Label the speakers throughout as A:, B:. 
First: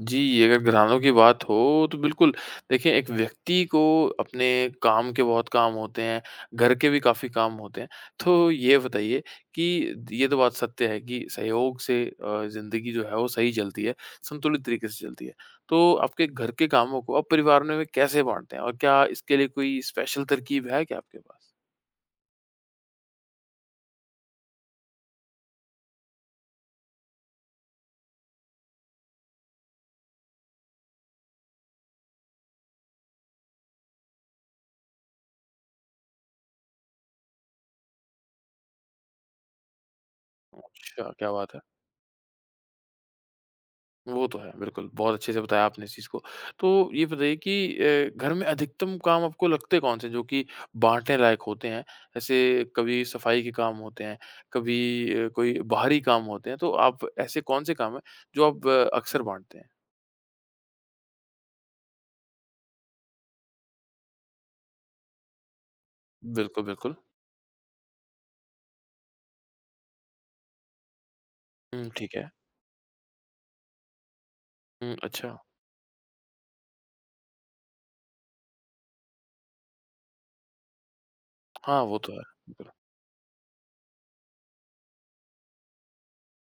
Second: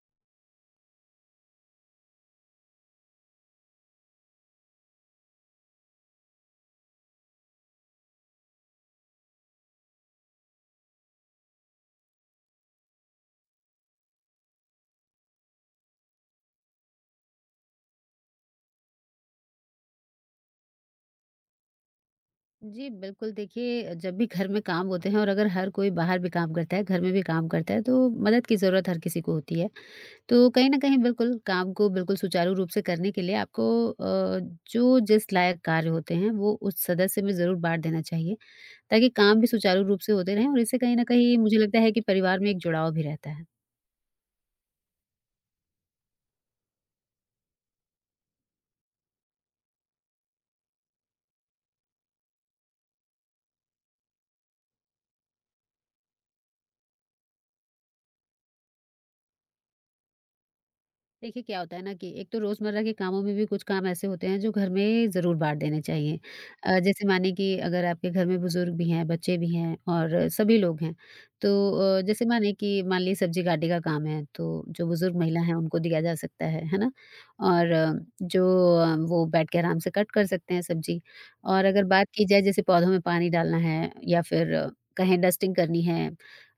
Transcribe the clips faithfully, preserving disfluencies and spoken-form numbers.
A: जी, अगर घरानों की बात हो, तो बिल्कुल देखिए एक व्यक्ति को अपने काम के बहुत काम होते हैं, घर के भी काफ़ी काम होते हैं। तो ये बताइए कि ये तो बात सत्य है कि सहयोग से अ, ज़िंदगी जो है वो सही चलती है, संतुलित तरीके से चलती है। तो आपके घर के कामों को आप परिवार में कैसे बाँटते हैं? और क्या इसके लिए कोई स्पेशल तरकीब है क्या आपके पास?
B: जी, बिल्कुल देखिए जब भी घर में काम होते हैं और अगर हर कोई बाहर भी काम करता है, घर में भी काम करता है तो मदद की ज़रूरत हर किसी को होती है। तो कहीं न कहीं बिल्कुल काम को बिल्कुल सुचारू रूप से करने के लिए आपको अ, जो जिस लायक कार्य होते हैं वो उस सदस्य में ज़रूर बाँट देना चाहिए, ताकि काम भी सुचारू रूप से होते रहें और इससे कहीं न
A: अच्छा, क्या
B: कहीं
A: बात
B: मुझे
A: है!
B: लगता है कि परिवार में एक जुड़ाव भी रहता है।
A: वो तो है, बिल्कुल। बहुत अच्छे से बताया आपने इस चीज़ को। तो ये बताइए कि अ, घर में अधिकतम काम आपको लगते कौन से हैं, जो कि बाँटने लायक होते हैं? जैसे कभी सफाई के काम होते हैं, कभी अ, कोई बाहरी काम होते हैं, तो आप ऐसे कौन से काम हैं, जो आप अ, अक्सर बाँटते हैं?
B: देखिए क्या होता है ना कि एक तो रोज़मर्रा के कामों में भी कुछ काम ऐसे होते हैं जो घर में ज़रूर बाँट देने चाहिए।
A: बिल्कुल,
B: अ,
A: बिल्कुल।
B: जैसे मानिए कि अगर आपके घर में बुज़ुर्ग भी हैं, बच्चे भी हैं और सभी लोग हैं, तो
A: हुँ,
B: अ,
A: ठीक
B: जैसे
A: है।
B: मानिए कि मान लीजिए सब्ज़ी काटने का काम है, तो जो
A: हुँ,
B: बुज़ुर्ग
A: अच्छा।
B: महिला हैं उनको दिया जा सकता है, है ना? और अ, जो अ, वो बैठ के आराम से कट कर सकते हैं सब्ज़ी। और
A: हाँ,
B: अगर
A: वो
B: बात
A: तो है।
B: की जाए जैसे
A: बिल्कुल।
B: पौधों में पानी डालना है या फिर कहें डस्टिंग करनी है।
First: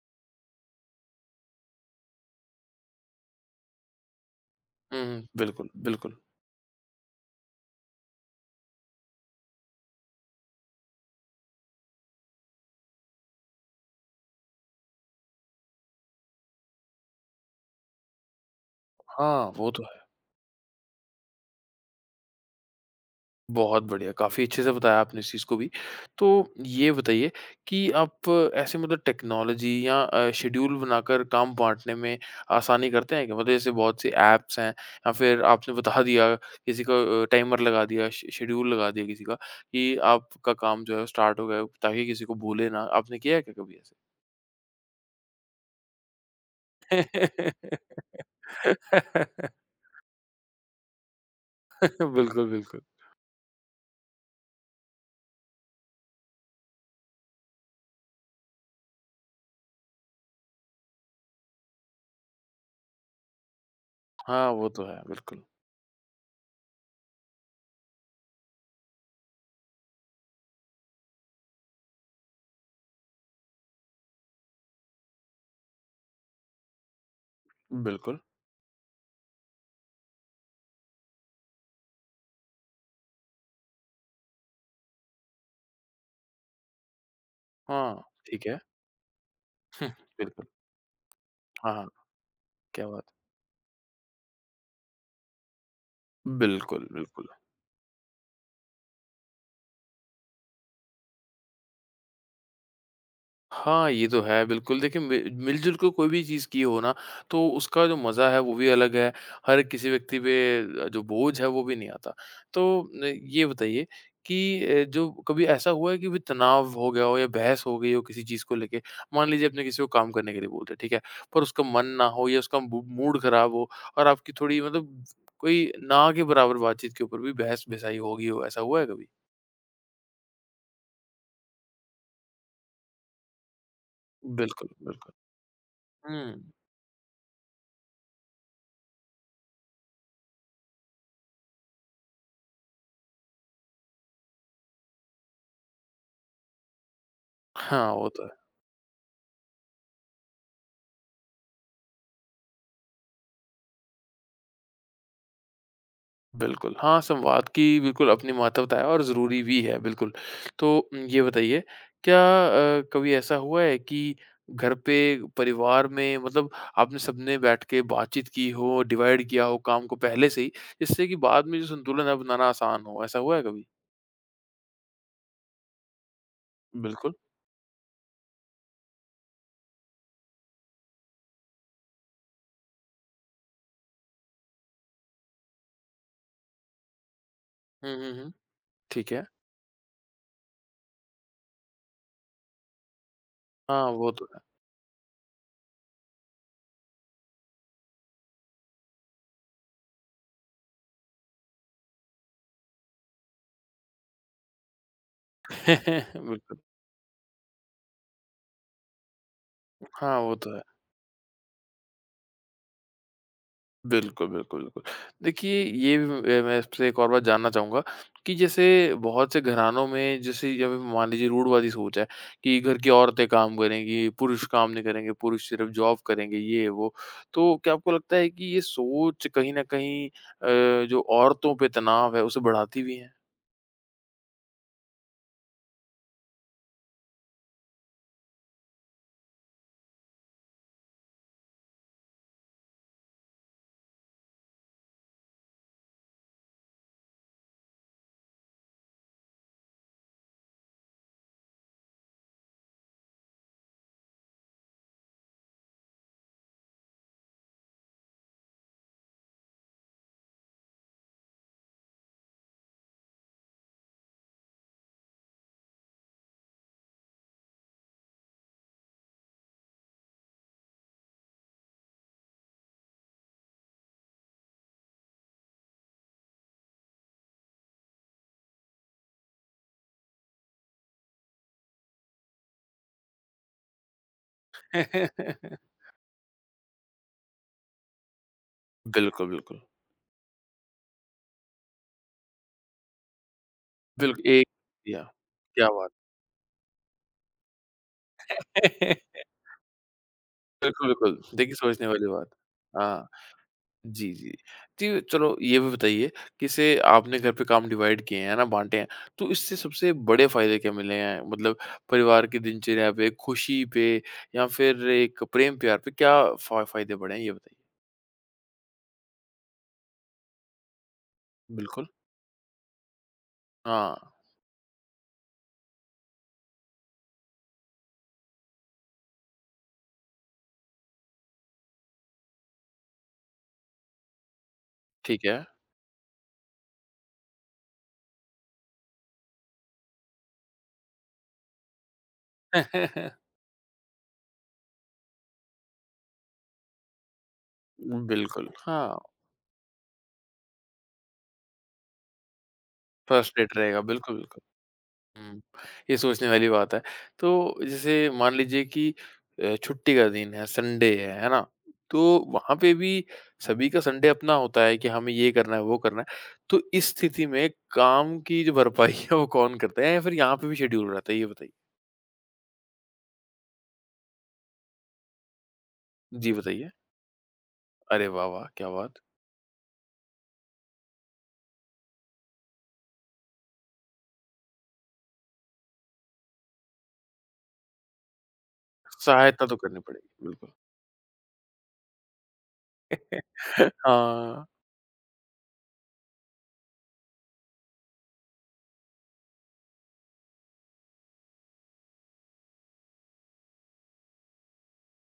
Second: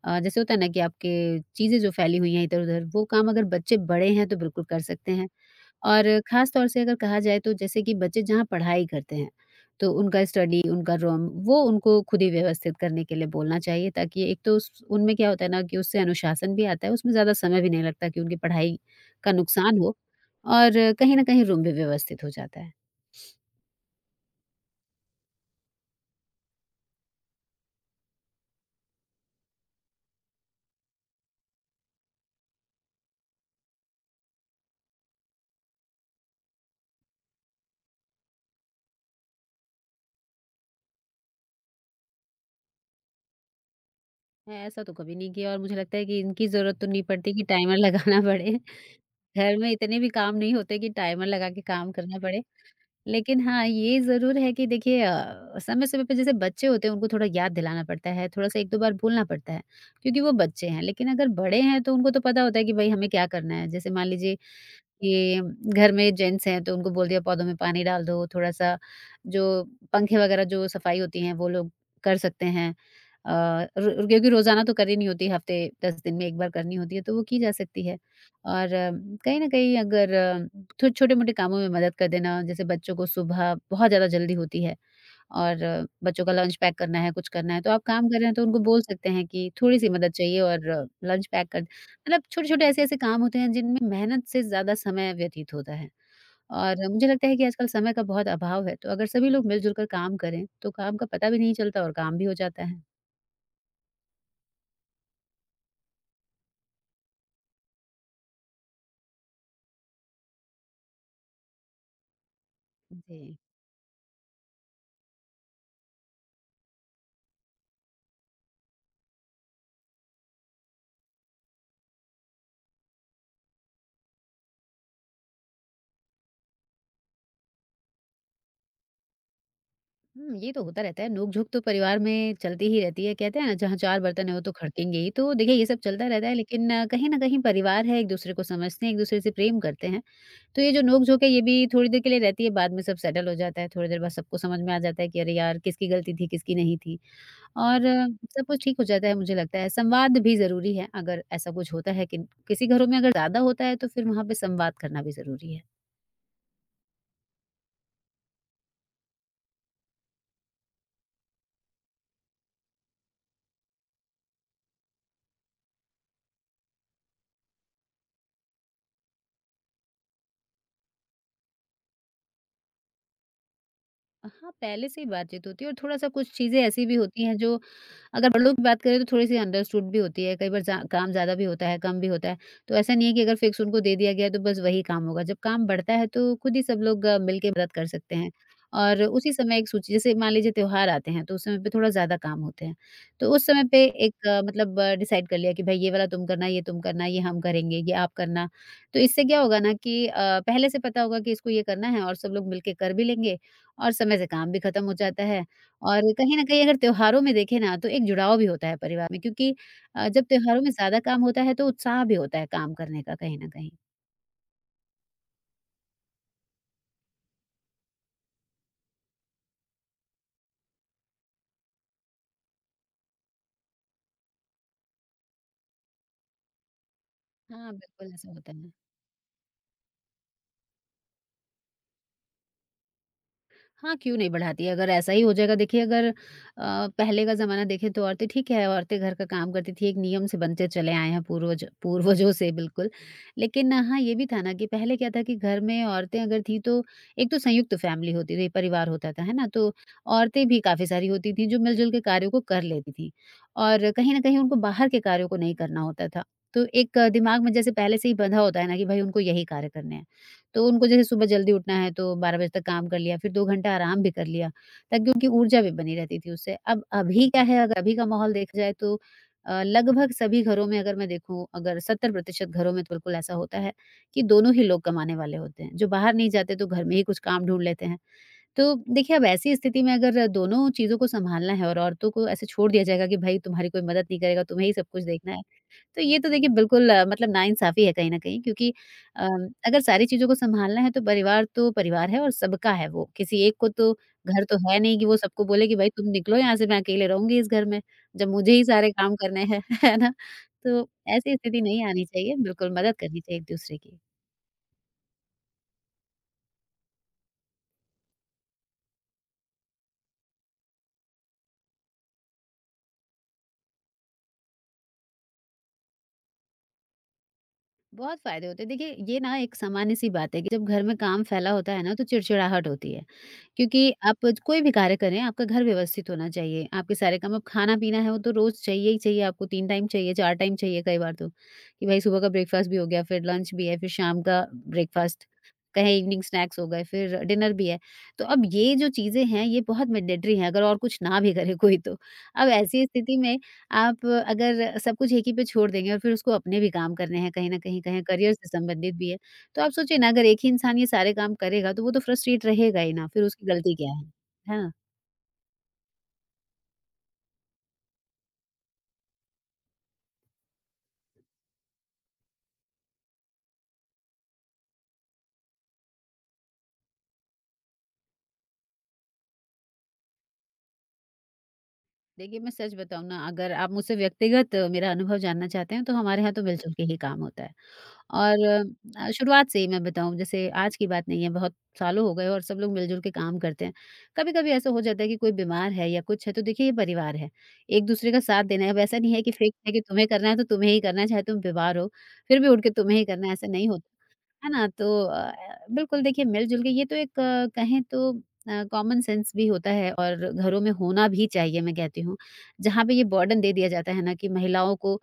B: अ, जैसे होता है ना कि आपके चीज़ें जो फैली हुई हैं इधर-उधर, वो काम अगर बच्चे बड़े हैं तो बिल्कुल कर
A: हुँ,
B: सकते
A: हुँ,
B: हैं।
A: बिल्कुल,
B: और
A: बिल्कुल।
B: ख़ास तौर से अगर कहा जाए तो जैसे कि बच्चे जहाँ पढ़ाई करते हैं, तो उनका स्टडी, उनका रूम वो उनको खुद ही व्यवस्थित करने के लिए बोलना चाहिए, ताकि एक तो उस उनमें क्या होता है ना कि उससे अनुशासन भी आता है, उसमें ज़्यादा समय भी नहीं लगता कि उनकी पढ़ाई का
A: हाँ, वो
B: नुकसान
A: तो
B: हो
A: है।
B: और कहीं न कहीं रूम भी व्यवस्थित हो जाता है।
A: बहुत बढ़िया, काफ़ी अच्छे से बताया आपने इस चीज़ को भी। तो ये बताइए कि आप ऐसे मतलब टेक्नोलॉजी या अ, शेड्यूल बनाकर काम बाँटने में आसानी करते हैं क्या? मतलब जैसे बहुत से ऐप्स हैं या फिर आपने बता दिया किसी को अ, टाइमर लगा दिया, श शेड्यूल लगा दिया किसी का कि आपका काम जो है वो स्टार्ट हो गया है ताकि किसी को भूले ना। आपने किया है क्या कभी ऐसे?
B: मैं ऐसा तो कभी नहीं किया और मुझे लगता है कि इनकी ज़रूरत तो नहीं पड़ती कि टाइमर लगाना पड़े। घर में इतने भी काम नहीं होते कि टाइमर लगा के काम करना पड़े।
A: बिल्कुल, बिल्कुल।
B: लेकिन हाँ, ये ज़रूर है कि देखिए अ, समय-समय पे जैसे बच्चे होते हैं उनको थोड़ा याद दिलाना पड़ता है, थोड़ा-सा एक दो बार बोलना पड़ता है, क्योंकि वो बच्चे हैं। लेकिन अगर बड़े हैं तो उनको तो पता होता है कि भई हमें क्या करना है। जैसे मान लीजिए
A: हाँ, वो तो है,
B: कि
A: बिल्कुल।
B: घर में जेंट्स हैं तो उनको बोल दिया पौधों में पानी डाल दो, थोड़ा-सा जो पंखे वगैरह जो सफाई होती है वो लोग कर सकते हैं। अ, र क्योंकि रोज़ाना तो करनी नहीं होती, हफ़्ते दस दिन में एक बार करनी होती है तो वो की जा सकती है।
A: बिल्कुल।
B: और अ, कहीं न कहीं अगर छो छोटे-मोटे कामों में मदद कर देना, जैसे बच्चों को सुबह बहुत ज़्यादा जल्दी होती है और अ, बच्चों का लंच पैक करना है, कुछ करना है, तो आप
A: हाँ,
B: काम कर रहे हैं तो
A: ठीक है।
B: उनको बोल सकते हैं कि थोड़ी-सी मदद चाहिए
A: बिल्कुल।
B: और अ, लंच पैक कर
A: हाँ, हाँ।
B: मतलब छोटे-छोटे
A: क्या
B: ऐसे-ऐसे
A: बात!
B: काम होते हैं जिनमें मेहनत से ज़्यादा समय व्यतीत होता है।
A: बिल्कुल,
B: और मुझे लगता
A: बिल्कुल।
B: है कि आजकल समय का बहुत अभाव है, तो अगर सभी लोग मिल-जुल कर काम करें, तो काम का पता भी नहीं चलता और काम भी हो जाता है।
A: हाँ, ये तो है बिल्कुल देखिए मि मिल-जुल के कोई भी चीज़ की हो ना, तो उसका जो मज़ा है वो भी अलग है, हर किसी व्यक्ति पे जो बोझ है वो भी नहीं आता। तो अ,
B: जी।
A: ये बताइए कि अ, जो कभी ऐसा हुआ है कि भी तनाव हो गया हो या बहस हो गई हो किसी चीज़ को लेके, मान लीजिए आपने किसी को काम करने के लिए बोल दिया, ठीक है? पर उसका मन ना हो या उसका बू मूड ख़राब हो और आपकी थोड़ी मतलब कोई ना के बराबर बातचीत के ऊपर भी बहस-बिसाई हो गई हो, ऐसा हुआ है कभी?
B: हुँ, ये तो होता रहता है, नोक-झोंक तो परिवार में चलती ही रहती है। कहते हैं ना जहाँ चार बर्तन हैं वो तो
A: बिल्कुल,
B: खड़केंगे ही।
A: बिल्कुल।
B: तो देखिए ये सब चलता रहता है,
A: हुँ।
B: लेकिन अ, कहीं न कहीं परिवार है, एक-दूसरे को समझते हैं, एक-दूसरे से प्रेम करते हैं। तो ये जो नोक-झोंक है ये भी थोड़ी देर के लिए रहती है, बाद में सब सेटल हो जाता है। थोड़ी देर बाद सबको समझ में आ जाता है कि अरे यार! किसकी गलती थी, किसकी नहीं थी, और
A: हाँ,
B: अ,
A: वो तो है।
B: सब कुछ ठीक हो जाता है मुझे लगता है। संवाद भी ज़रूरी है, अगर ऐसा कुछ होता है कि किसी घरों में अगर ज़्यादा होता है तो फिर वहाँ पे संवाद करना भी ज़रूरी है।
A: बिल्कुल, हाँ, संवाद की बिल्कुल अपनी महत्वता है और ज़रूरी भी है, बिल्कुल। तो उम, ये बताइए क्या अ, कभी ऐसा हुआ है कि घर पे परिवार में मतलब आपने सबने बैठ के बातचीत की हो, डिवाइड किया हो काम को पहले से ही, जिससे कि बाद में जो संतुलन है बनाना आसान हो, ऐसा हुआ है कभी?
B: हाँ, पहले से ही बातचीत होती है और थोड़ा-सा कुछ चीज़ें ऐसी भी
A: बिल्कुल।
B: होती हैं जो अगर बड़ों की बात करें तो थोड़ी-सी अंडरस्टूड भी होती है, कई बार जा काम ज़्यादा भी होता है, कम भी होता है, तो ऐसा नहीं है कि अगर फिक्स उनको दे दिया गया है, तो बस वही काम होगा। जब काम बढ़ता है, तो खुद ही सब लोग मिल के मदद कर
A: हुँ, हुँ,
B: सकते हैं।
A: हुँ।
B: और
A: ठीक है।
B: उसी समय एक सूची, जैसे मान लीजिए त्योहार आते हैं, तो उस समय पे थोड़ा ज़्यादा काम होते हैं। तो उस समय पे
A: हाँ, वो तो
B: एक अ, मतलब डिसाइड कर लिया कि भई ये वाला तुम करना, ये तुम करना, ये हम करेंगे, ये आप करना। तो इससे क्या होगा ना कि अ, पहले से पता होगा कि इसको ये करना है और सब लोग मिल के कर भी लेंगे और समय से काम भी खत्म हो जाता है।
A: है।
B: और कहीं न
A: बिल्कुल।
B: कहीं अगर त्योहारों में देखें ना, तो एक जुड़ाव भी होता है परिवार में, क्योंकि अ,
A: हाँ,
B: जब
A: वो तो है।
B: त्योहारों में ज़्यादा काम होता है, तो उत्साह भी होता है काम करने का कहीं न कहीं।
A: बिल्कुल, बिल्कुल, बिल्कुल। देखिए ये भी अ, मैं आपसे एक और बात जानना चाहूँगा कि जैसे बहुत से घरानों में जैसे जब मान लीजिए रूढ़वादी सोच है कि घर की औरतें काम करेंगी, पुरुष काम नहीं करेंगे, पुरुष सिर्फ़ जॉब करेंगे, ये वो। तो
B: हाँ,
A: क्या आपको
B: बिल्कुल
A: लगता है
B: ऐसा
A: कि
B: होता
A: ये
B: है।
A: सोच कहीं न कहीं अ, जो औरतों पे तनाव है, उसे बढ़ाती भी है?
B: हाँ, क्यों नहीं बढ़ाती है? अगर ऐसा ही हो जाएगा। देखिए अगर अ, पहले का ज़माना देखें तो औरतें ठीक है, औरतें घर का काम करती थी, एक नियम से बनते चले आए हैं पूर्वज पूर्वजों से बिल्कुल। लेकिन हाँ, ये भी था ना कि पहले क्या था कि घर में औरतें अगर थीं तो एक तो संयुक्त फैमिली होती थी, परिवार होता था, है ना? तो औरतें भी काफ़ी सारी होती थीं जो मिल-जुल के कार्यों को कर लेती थीं और कहीं न कहीं उनको बाहर के कार्यों को नहीं करना होता था। तो एक अ, दिमाग में जैसे पहले से ही बँधा होता है ना कि भई उनको यही कार्य करने हैं। तो उनको जैसे सुबह जल्दी उठना है तो बारह बजे तक काम कर लिया, फिर दो घंटा आराम भी कर लिया, ताकि उनकी ऊर्जा भी बनी रहती थी उससे। अब अभी क्या है, अगर अभी का माहौल देखा जाए तो अ, लगभग सभी घरों में, अगर मैं देखूँ, अगर सत्तर प्रतिशत घरों में तो बिल्कुल ऐसा होता है कि दोनों ही लोग कमाने वाले होते हैं। जो बाहर नहीं जाते तो घर में ही कुछ काम ढूँढ लेते हैं। तो देखिए अब ऐसी स्थिति में अगर दोनों चीज़ों को सँभालना है और औरतों को ऐसे छोड़ दिया जाएगा कि भाई तुम्हारी कोई मदद नहीं करेगा, तुम्हें ही सब कुछ देखना है। तो ये तो देखिए बिल्कुल अ, मतलब नाइंसाफ़ी है कहीं न कहीं, क्योंकि अ,
A: बिल्कुल, बिल्कुल।
B: अगर सारी चीज़ों को सँभालना है तो परिवार तो परिवार है और सबका है वो, किसी एक को तो
A: बिल्क
B: घर
A: एक
B: तो है नहीं
A: या
B: कि वो सबको
A: क्या
B: बोले कि भाई
A: बात!
B: तुम निकलो यहाँ से, मैं अकेले रहूँगी इस घर में, जब मुझे ही सारे काम करने हैं, है ना?
A: बिल्कुल,
B: तो ऐसी
A: बिल्कुल। देखिए
B: स्थिति नहीं
A: सोचने
B: आनी
A: वाली बात।
B: चाहिए, बिल्कुल मदद
A: हाँ।
B: करनी चाहिए एक-दूसरे की।
A: जी, जी। जी, चलो ये भी बताइए कि जैसे आपने घर पे काम डिवाइड किए हैं, है ना, बाँटे हैं, तो इससे सबसे बड़े फ़ायदे क्या मिले हैं? मतलब परिवार की दिनचर्या पे, खुशी पे या फिर एक प्रेम-प्यार पे क्या फ़ा फ़ायदे बढ़े हैं, ये बताइए?
B: बहुत फ़ायदे होते हैं, देखिए ये ना एक सामान्य-सी बात है कि जब घर में काम फैला होता है
A: बिल्कुल।
B: ना तो चिड़चिड़ाहट होती है। क्योंकि
A: हाँ,
B: आप ज- कोई भी कार्य करें, आपका घर व्यवस्थित होना चाहिए, आपके सारे काम, अब खाना-पीना है वो तो रोज़ चाहिए ही चाहिए, आपको तीन टाइम चाहिए, चार टाइम चाहिए कई बार तो, कि भाई सुबह का ब्रेकफ़ास्ट भी हो गया, फिर लंच भी है, फिर शाम का
A: ठीक
B: ब्रेकफ़ास्ट,
A: है।
B: कहें इवनिंग स्नैक्स हो गए, फिर डिनर भी है। तो अब ये जो चीज़ें हैं, ये बहुत मैंडेटरी हैं, अगर और कुछ ना भी करे कोई तो। अब ऐसी स्थिति में आप अगर सब कुछ एक ही पे छोड़ देंगे और फिर उसको अपने भी काम करने हैं कहीं न कहीं, कहें करियर से
A: बिल्कुल,
B: संबंधित
A: हाँ,
B: भी है, तो आप सोचिए ना, अगर एक ही इंसान ये सारे काम करेगा तो वो तो फ्रस्ट्रेट रहेगा ही ना, फिर
A: फर्स्ट
B: उसकी
A: एड
B: गलती
A: रहेगा,
B: क्या है?
A: बिल्कुल, बिल्कुल।
B: है ना?
A: हुँ। ये सोचने वाली बात है। तो जैसे मान लीजिए कि अ, छुट्टी का दिन है, संडे है, है ना? तो वहाँ पे भी सभी का संडे अपना होता है कि हमें ये करना है, वो करना है। तो इस स्थिति में काम की जो भरपाई है वो कौन करता है या फिर यहाँ पे भी शेड्यूल रहता है? ये बताइए।
B: देखिए मैं सच बताऊँ ना, अगर आप मुझसे व्यक्तिगत अ, मेरा अनुभव जानना चाहते हैं तो हमारे
A: जी,
B: यहाँ तो
A: बताइए।
B: मिल-जुल के ही काम होता है।
A: अरे वाह, वाह!
B: और
A: क्या बात!
B: अ, शुरुआत से ही मैं बताऊँ, जैसे आज की बात नहीं है, बहुत सालों हो गए और सब लोग मिल-जुल के काम करते हैं। कभी-कभी ऐसा हो जाता है कि कोई बीमार है या कुछ है, तो देखिए ये परिवार है, एक-दूसरे का साथ देना है। अब ऐसा नहीं है कि
A: सहायता तो
B: फिक्स है
A: करनी
B: कि तुम्हें
A: पड़ेगी,
B: करना है तो
A: बिल्कुल।
B: तुम्हें ही करना है, चाहे तुम बीमार हो, फिर भी उठ के तुम्हें ही करना है, ऐसा नहीं होता।
A: हाँ,
B: है ना? तो अ, बिल्कुल देखिए मिल-जुल के ये तो एक अ, कहें तो अ, कॉमन सेंस भी होता है और घरों में होना भी चाहिए मैं कहती हूँ। जहाँ पे ये बर्डन दे दिया जाता है ना कि महिलाओं को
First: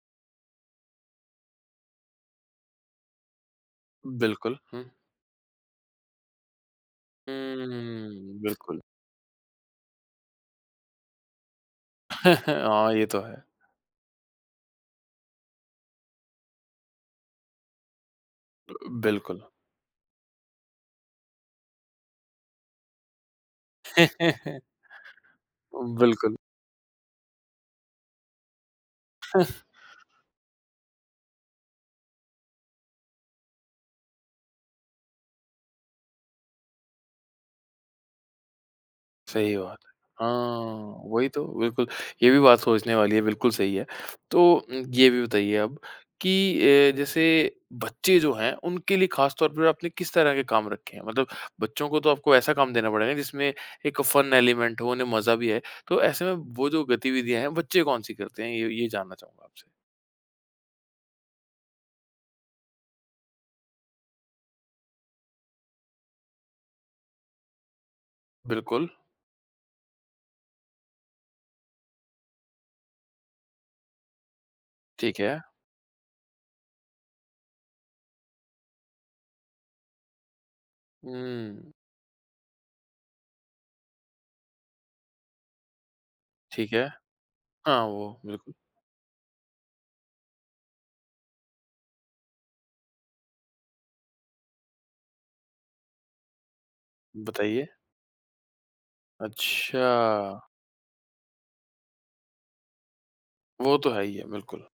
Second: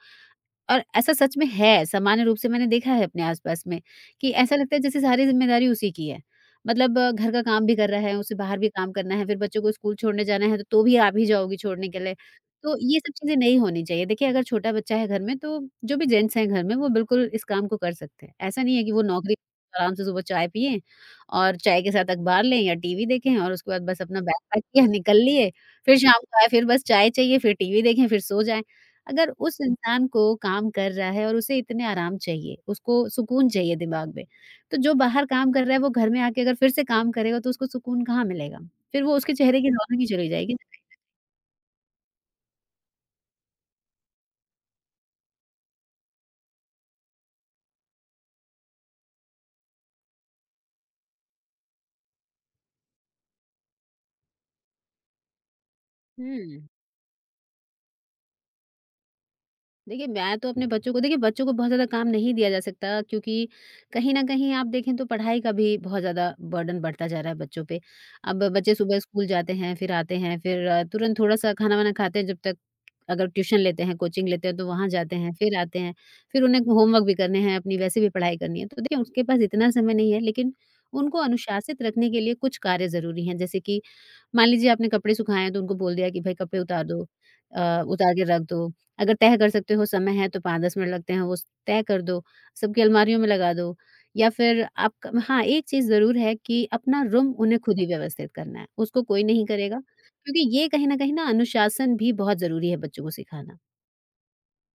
B: और ऐसा सच में है, सामान्य रूप से मैंने देखा है अपने आस-पास में, कि ऐसा
A: बिल्कुल।
B: लगता है
A: हुँ।
B: जैसे सारी ज़िम्मेदारी उसी की है। मतलब अ, घर का काम भी कर रहा है, उसे
A: हुँ,
B: बाहर भी
A: बिल्कुल।
B: काम करना है, फिर बच्चों को स्कूल छोड़ने जाना है, तो तो भी आप ही जाओगी छोड़ने के लिए। तो
A: हाँ,
B: ये
A: ये
B: सब
A: तो
B: चीज़ें
A: है।
B: नहीं होनी चाहिए। देखिए अगर छोटा बच्चा है घर में तो जो भी जेंट्स हैं घर में वो बिल्कुल इस काम को कर सकते हैं। ऐसा नहीं है कि वो नौकरी
A: बिल्कुल।
B: आराम से सुबह चाय पिएँ और चाय के साथ अखबार लें या टीवी देखें और उसके बाद बस अपना बैग पैक किया निकल लिए, फिर शाम
A: बिल्कुल।
B: को आए फिर बस चाय चाहिए, फिर टीवी देखें, फिर सो जाएँ। अगर उस इंसान को काम कर रहा है और उसे इतने आराम चाहिए, उसको सुकून चाहिए दिमाग में, तो जो बाहर काम कर रहा है वो घर में आके अगर फिर से काम करेगा तो उसको सुकून कहाँ मिलेगा? फिर वो उसके
A: सही
B: चेहरे की
A: बात है।
B: रौनक ही चली जाएगी।
A: हाँ, वही तो बिल्कुल, ये भी बात सोचने वाली है, बिल्कुल सही है। तो उम, ये भी बताइए अब कि ए, जैसे बच्चे जो हैं, उनके लिए ख़ास तौर पर आपने किस तरह के काम रखे हैं? मतलब बच्चों को तो आपको ऐसा काम देना पड़ेगा जिसमें एक फ़न एलिमेंट हो, उन्हें मज़ा भी आए। तो ऐसे में
B: हुँ।
A: वो जो गतिविधियाँ हैं, बच्चे कौन-सी करते हैं? ये ये जानना चाहूँगा आपसे।
B: देखिए, मैं तो अपने बच्चों को देखिए, बच्चों को बहुत ज़्यादा काम नहीं दिया जा सकता क्योंकि कहीं न कहीं आप देखें तो पढ़ाई का भी बहुत ज़्यादा बर्डन बढ़ता जा रहा है बच्चों पे। अब बच्चे
A: बिल्कुल,
B: सुबह स्कूल जाते हैं, फिर आते हैं, फिर अ, तुरंत थोड़ा-सा खाना-वाना खाते हैं जब तक अगर ट्यूशन लेते हैं, कोचिंग लेते हैं तो वहाँ जाते
A: ठीक
B: हैं,
A: है।
B: फिर आते हैं, फिर उन्हें होमवर्क भी करने हैं, अपनी वैसे भी पढ़ाई करनी है। तो देखिए उसके पास इतना समय नहीं है लेकिन उनको
A: हुँ,
B: अनुशासित रखने के लिए कुछ कार्य ज़रूरी हैं। जैसे कि मान लीजिए आपने कपड़े सुखाए हैं तो उनको बोल दिया कि भाई कपड़े
A: ठीक
B: उतार
A: है।
B: दो अ,
A: हाँ,
B: उतार
A: वो
B: के रख
A: बिल्कुल,
B: दो। अगर तय कर सकते हो समय है तो पाँच से दस मिनट लगते हैं वो तय कर दो, सबकी अलमारियों में लगा दो या फिर आप हाँ, एक चीज़ ज़रूर है कि अपना रूम उन्हें
A: बताइए।
B: खुद ही व्यवस्थित करना है, उसको कोई नहीं करेगा।
A: अच्छा,
B: क्योंकि ये कहीं न कहीं ना अनुशासन भी बहुत ज़रूरी है बच्चों को सिखाना।
A: वो तो है ही है, बिल्कुल।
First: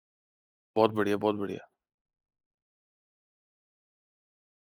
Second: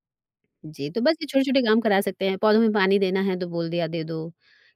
B: जी,
A: बहुत
B: तो बस
A: बढ़िया,
B: ये
A: बहुत
B: छोटे-छोटे
A: बढ़िया।
B: काम करा सकते हैं, पौधों में पानी देना है तो बोल दिया दे दो,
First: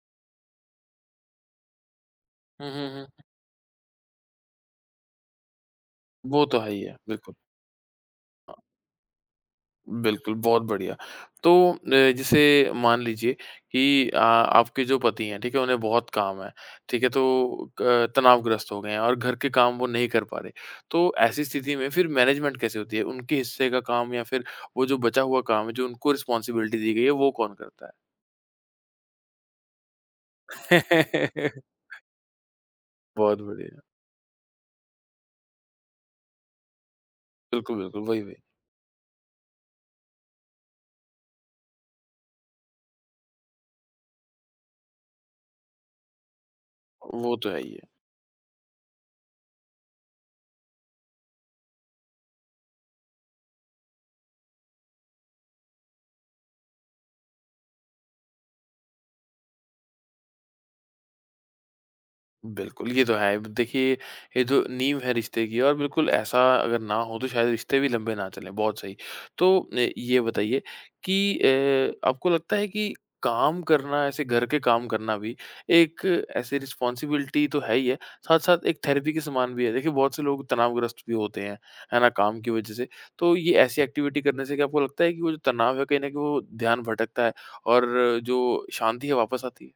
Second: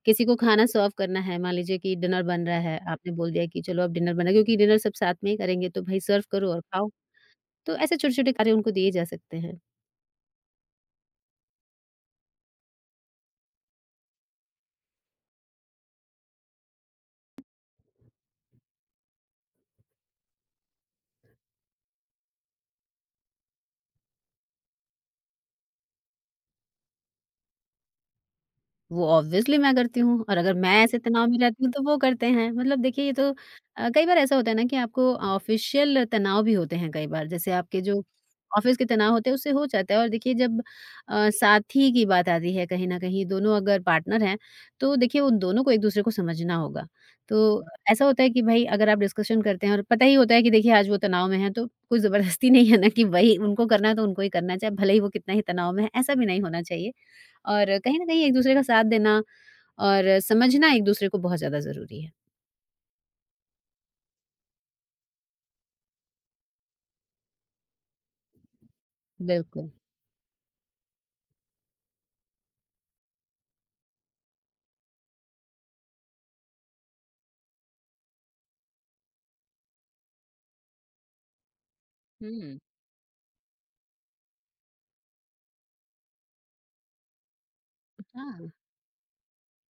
B: किसी को खाना सर्व करना है, मान लीजिए कि डिनर बन रहा
A: हुँ,
B: है,
A: हुँ, हुँ।
B: आपने बोल दिया कि चलो अब डिनर बना क्योंकि डिनर सब साथ में ही करेंगे तो भई सर्व
A: वो
B: करो
A: तो
B: और
A: है ही
B: खाओ।
A: है, बिल्कुल।
B: तो ऐसे छोटे-छोटे कार्य उनको दिए जा सकते हैं।
A: बिल्कुल, बहुत बढ़िया। तो अ, जैसे मान लीजिए कि अ, आपके जो पति हैं, ठीक है? उन्हें बहुत काम है, ठीक है? तो क तनावग्रस्त हो गए हैं और घर के काम वो नहीं कर पा रहे। तो ऐसी स्थिति में फिर मैनेजमेंट कैसे होती है? उनके हिस्से का काम या फिर वो जो बचा हुआ काम है, जो उनको रिस्पॉन्सिबिलिटी दी गई है, वो कौन करता है?
B: वो ऑब्वियसली मैं करती हूँ और अगर मैं ऐसे तनाव में रहती हूँ तो वो करते हैं। मतलब देखिए ये तो
A: बहुत बढ़िया।
B: अ, कई बार ऐसा होता है ना कि आपको ऑफ़िशियल तनाव भी होते हैं कई बार, जैसे
A: बिल्कुल,
B: आपके
A: बिल्कुल।
B: जो
A: वही, वही।
B: ऑफ़िस के तनाव होते हैं उससे हो जाता है और देखिए जब अ, साथी की बात आती है कहीं न कहीं दोनों अगर पार्टनर हैं, तो देखिए उन दोनों को एक-दूसरे को समझना होगा।
A: वो तो है
B: तो
A: ही है।
B: ऐसा होता है कि भई अगर आप डिस्कशन करते हैं और पता ही होता है कि देखिए आज वो तनाव में हैं तो कोई ज़बरदस्ती नहीं है ना कि वही उनको करना है तो उनको ही करना है, चाहे भले ही वो कितना ही तनाव में है, ऐसा भी नहीं होना चाहिए। और कहीं न कहीं एक-दूसरे का साथ देना और समझना एक-दूसरे को बहुत ज़्यादा ज़रूरी है।
A: बिल्कुल, ये तो है। देखिए, ये जो नींव है रिश्ते की और बिल्कुल ऐसा अगर ना हो तो शायद रिश्ते भी लंबे ना चलें, बहुत सही। तो
B: बिल्कुल।
A: अ, ये बताइए कि अ, आपको लगता है कि काम करना, ऐसे घर के काम करना भी एक ऐसे रिस्पॉन्सिबिलिटी तो है ही है, साथ-साथ एक थेरेपी के समान भी है। देखिए, बहुत से लोग तनावग्रस्त भी होते हैं, है ना, काम की
B: हुँ,
A: वजह से। तो ये ऐसी एक्टिविटी करने से क्या आपको लगता है कि वो जो तनाव है, कहीं न कहीं वो ध्यान भटकता है और
B: हाँ।
A: जो शांति है, वापस आती है?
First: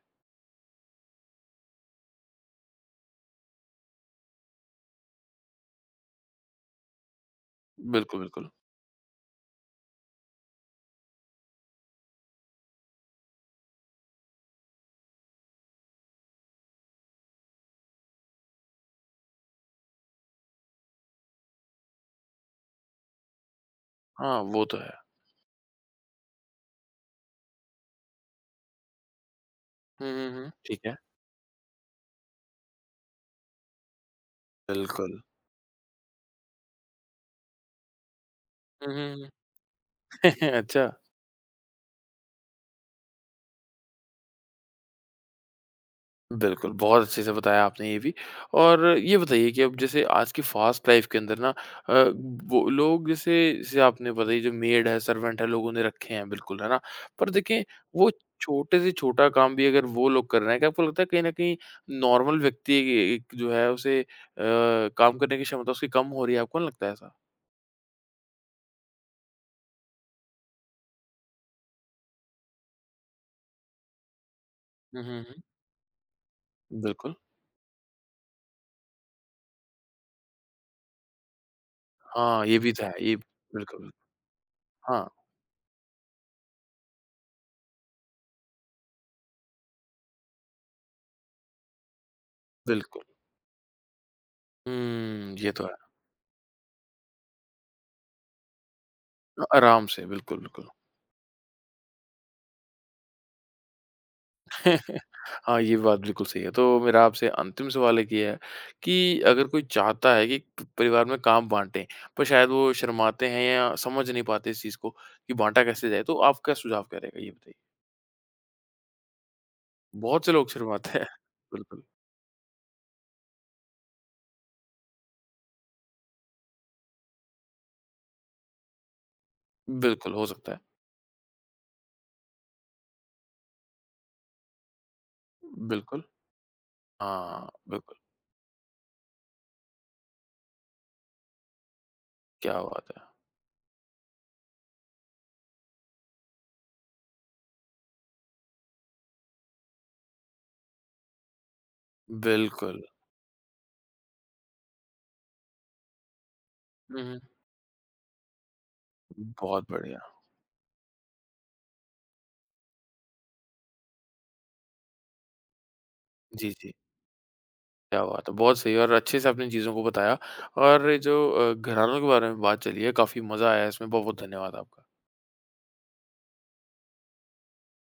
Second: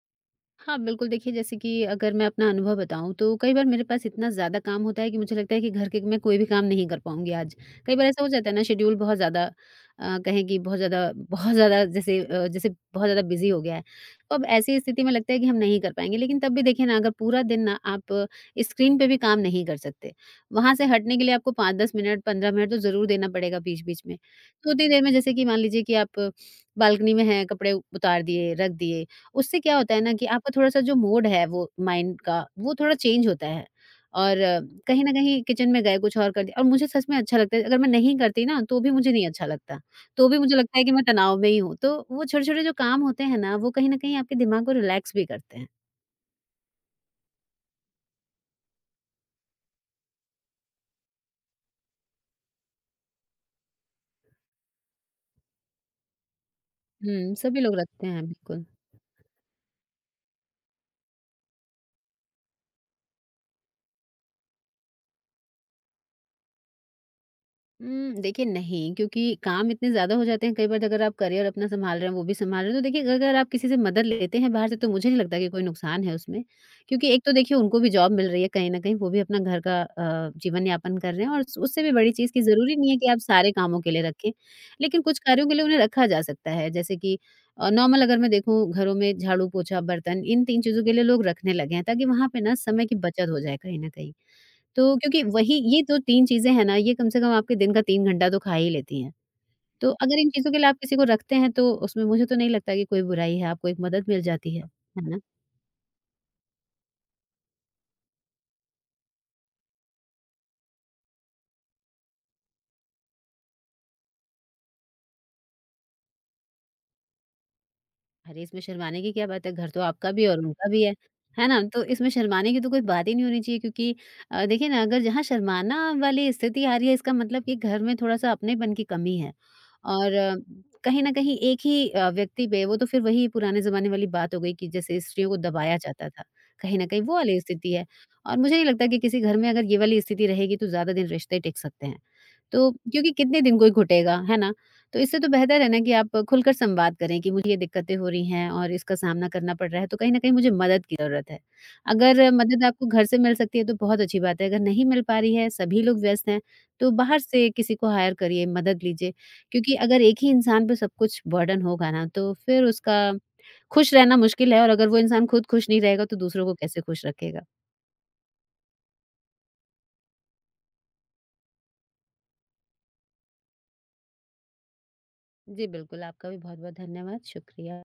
B: हाँ, बिल्कुल देखिए जैसे कि अगर मैं अपना अनुभव बताऊँ तो कई बार मेरे पास इतना ज़्यादा काम होता है कि मुझे लगता है कि घर के मैं कोई भी काम नहीं कर पाऊँगी आज। कई बार
A: बिल्कुल,
B: ऐसा हो
A: बिल्कुल।
B: जाता है ना शेड्यूल बहुत ज़्यादा अ, कहें कि बहुत ज़्यादा बहुत ज़्यादा जैसे अ, जैसे बहुत ज़्यादा बिज़ी हो गया है। तो अब ऐसी स्थिति में लगता है कि हम नहीं कर पाएँगे लेकिन तब भी देखिए ना अगर पूरा दिन ना आप स्क्रीन पे भी काम नहीं कर सकते। वहाँ से हटने के लिए आपको पाँच से दस मिनट पंद्रह मिनट तो ज़रूर देना पड़ेगा बीच-बीच में।
A: हाँ, वो
B: तो
A: तो
B: उतनी
A: है।
B: देर में जैसे कि मान लीजिए कि आप बालकनी में हैं, कपड़े उतार दिए, रख दिए उससे क्या होता है
A: हुँ,
B: ना कि
A: हुँ, हुँ।
B: आपका
A: ठीक
B: थोड़ा-सा
A: है?
B: जो मोड है वो माइंड का, वो थोड़ा चेंज होता है और अ, कहीं न
A: बिल्कुल।
B: कहीं किचन में गए कुछ और कर दिया और मुझे सच में अच्छा लगता है। अगर मैं नहीं करती ना तो भी
A: हुँ,
B: मुझे
A: हुँ,
B: नहीं अच्छा लगता।
A: हुँ।
B: तो भी मुझे लगता है
A: अच्छा।
B: कि मैं तनाव में ही हूँ। तो वो छोटे-छोटे जो काम होते हैं ना, वो कहीं न कहीं आपके दिमाग को रिलैक्स भी करते हैं।
A: बिल्कुल, बहुत अच्छे से बताया आपने ये भी और ये बताइए कि अब जैसे आज की फ़ास्ट लाइफ़ के अंदर ना अ, वो लोग जैसे जैसे आपने बताई जो मेड है, सर्वेंट है, लोगों ने रखे हैं बिल्कुल, है ना? पर
B: हुँ, सभी
A: देखें
B: लोग रखते
A: वो
B: हैं, बिल्कुल।
A: छोटे से छोटा काम भी अगर वो लोग कर रहे हैं, क्या आपको लगता है कहीं न कहीं नॉर्मल व्यक्ति एक जो है उसे अ, काम करने की क्षमता उसकी कम हो रही है, आपको नहीं लगता ऐसा?
B: उम, देखिए नहीं, क्योंकि काम इतने ज़्यादा हो जाते हैं कई बार अगर आप करियर अपना सँभाल रहे हैं, वो भी सँभाल रहे हैं, तो देखिए अगर आप किसी से मदद लेते हैं बाहर से तो
A: हुँ,
B: मुझे नहीं
A: हुँ, हुँ।
B: लगता कि कोई नुकसान है उसमें। क्योंकि
A: बिल्कुल।
B: एक तो देखिए उनको भी जॉब मिल रही है कहीं न कहीं, वो भी अपना घर का अ, जीवन-यापन कर रहे हैं और उस उससे भी बड़ी चीज़ कि
A: हाँ, ये भी
B: ज़रूरी
A: तो
B: नहीं
A: है।
B: है कि
A: ये
B: आप सारे कामों
A: बिल्कुल।
B: के लिए रखें, लेकिन
A: हाँ,
B: कुछ कार्यों के लिए उन्हें रखा जा सकता है। जैसे कि अ, नॉर्मल अगर मैं देखूँ घरों में झाड़ू, पोछा, बर्तन इन तीन चीज़ों के लिए लोग रखने लगे हैं ताकि वहाँ पे ना समय की
A: बिल्कुल।
B: बचत हो जाए कहीं न कहीं। तो क्योंकि
A: हुँ, ये
B: वही
A: तो है।
B: ये जो तीन चीज़ें हैं ना, ये कम से कम आपके दिन का तीन घंटा तो खा ही लेती हैं।
A: अ, आराम
B: तो
A: से,
B: अगर इन
A: बिल्कुल,
B: चीज़ों के लिए
A: बिल्कुल।
B: आप किसी को रखते हैं, तो उसमें मुझे तो नहीं लगता कि कोई बुराई है, आपको एक मदद मिल जाती है। है ना?
A: हाँ, ये बात बिल्कुल सही है। तो मेरा आपसे अंतिम सवाल एक ये है कि अगर कोई चाहता है कि प परिवार में काम बाँटें, पर शायद वो शर्माते हैं या समझ नहीं पाते इस चीज़ को कि बाँटा कैसे जाए, तो आप क्या सुझाव क्या रहेगा, ये बताइए?
B: अरे! इसमें शर्माने की क्या बात है, घर तो आपका भी
A: बहुत
B: है
A: से
B: और
A: लोग
B: उनका भी है,
A: शर्माते हैं।
B: है ना?
A: बिल्कुल,
B: तो इसमें शर्माने की तो कोई बात ही नहीं होनी चाहिए क्योंकि अ, देखिए ना अगर जहाँ शर्माना वाली स्थिति आ रही है इसका मतलब कि घर में थोड़ा-सा अपनेपन की कमी है।
A: बिल्कुल,
B: और
A: हो
B: अ,
A: सकता है।
B: कहीं न कहीं एक ही अ, व्यक्ति पे वो तो फिर वही पुराने ज़माने वाली बात हो गई कि जैसे स्त्रियों को दबाया
A: बिल्कुल।
B: जाता था, कहीं न कहीं वो वाली
A: हाँ,
B: स्थिति है।
A: बिल्कुल,
B: और मुझे नहीं लगता कि किसी घर में अगर ये वाली स्थिति रहेगी तो ज़्यादा दिन रिश्ते टिक सकते हैं।
A: क्या
B: तो
A: बात है।
B: क्योंकि कितने दिन कोई घुटेगा, है ना? तो इससे तो बेहतर है ना कि आप खुलकर संवाद करें कि मुझे ये दिक्कतें हो रही हैं और इसका सामना करना पड़ रहा है, तो कहीं न कहीं मुझे मदद की ज़रूरत है। अगर मदद
A: बिल्कुल।
B: आपको घर से मिल सकती है तो बहुत अच्छी बात है, अगर नहीं मिल पा रही है, सभी लोग व्यस्त हैं, तो
A: हुँ,
B: बाहर
A: हुँ।
B: से किसी को हायर करिए, मदद लीजिए।
A: बहुत
B: क्योंकि
A: बढ़िया।
B: अगर एक ही इंसान पे सब कुछ बर्डन होगा ना, तो फिर उसका खुश रहना मुश्किल है और अगर वो इंसान खुद खुश नहीं रहेगा, तो दूसरों
A: जी,
B: को
A: जी।
B: कैसे खुश रखेगा।
A: क्या बात है! बहुत सही और अच्छे से आपने चीज़ों को बताया और ये जो अ, घरानों के बारे में बात चली है काफ़ी मज़ा आया इसमें, बहुत-बहुत धन्यवाद आपका।
B: जी, बिल्कुल, आपका भी बहुत-बहुत धन्यवाद, शुक्रिया।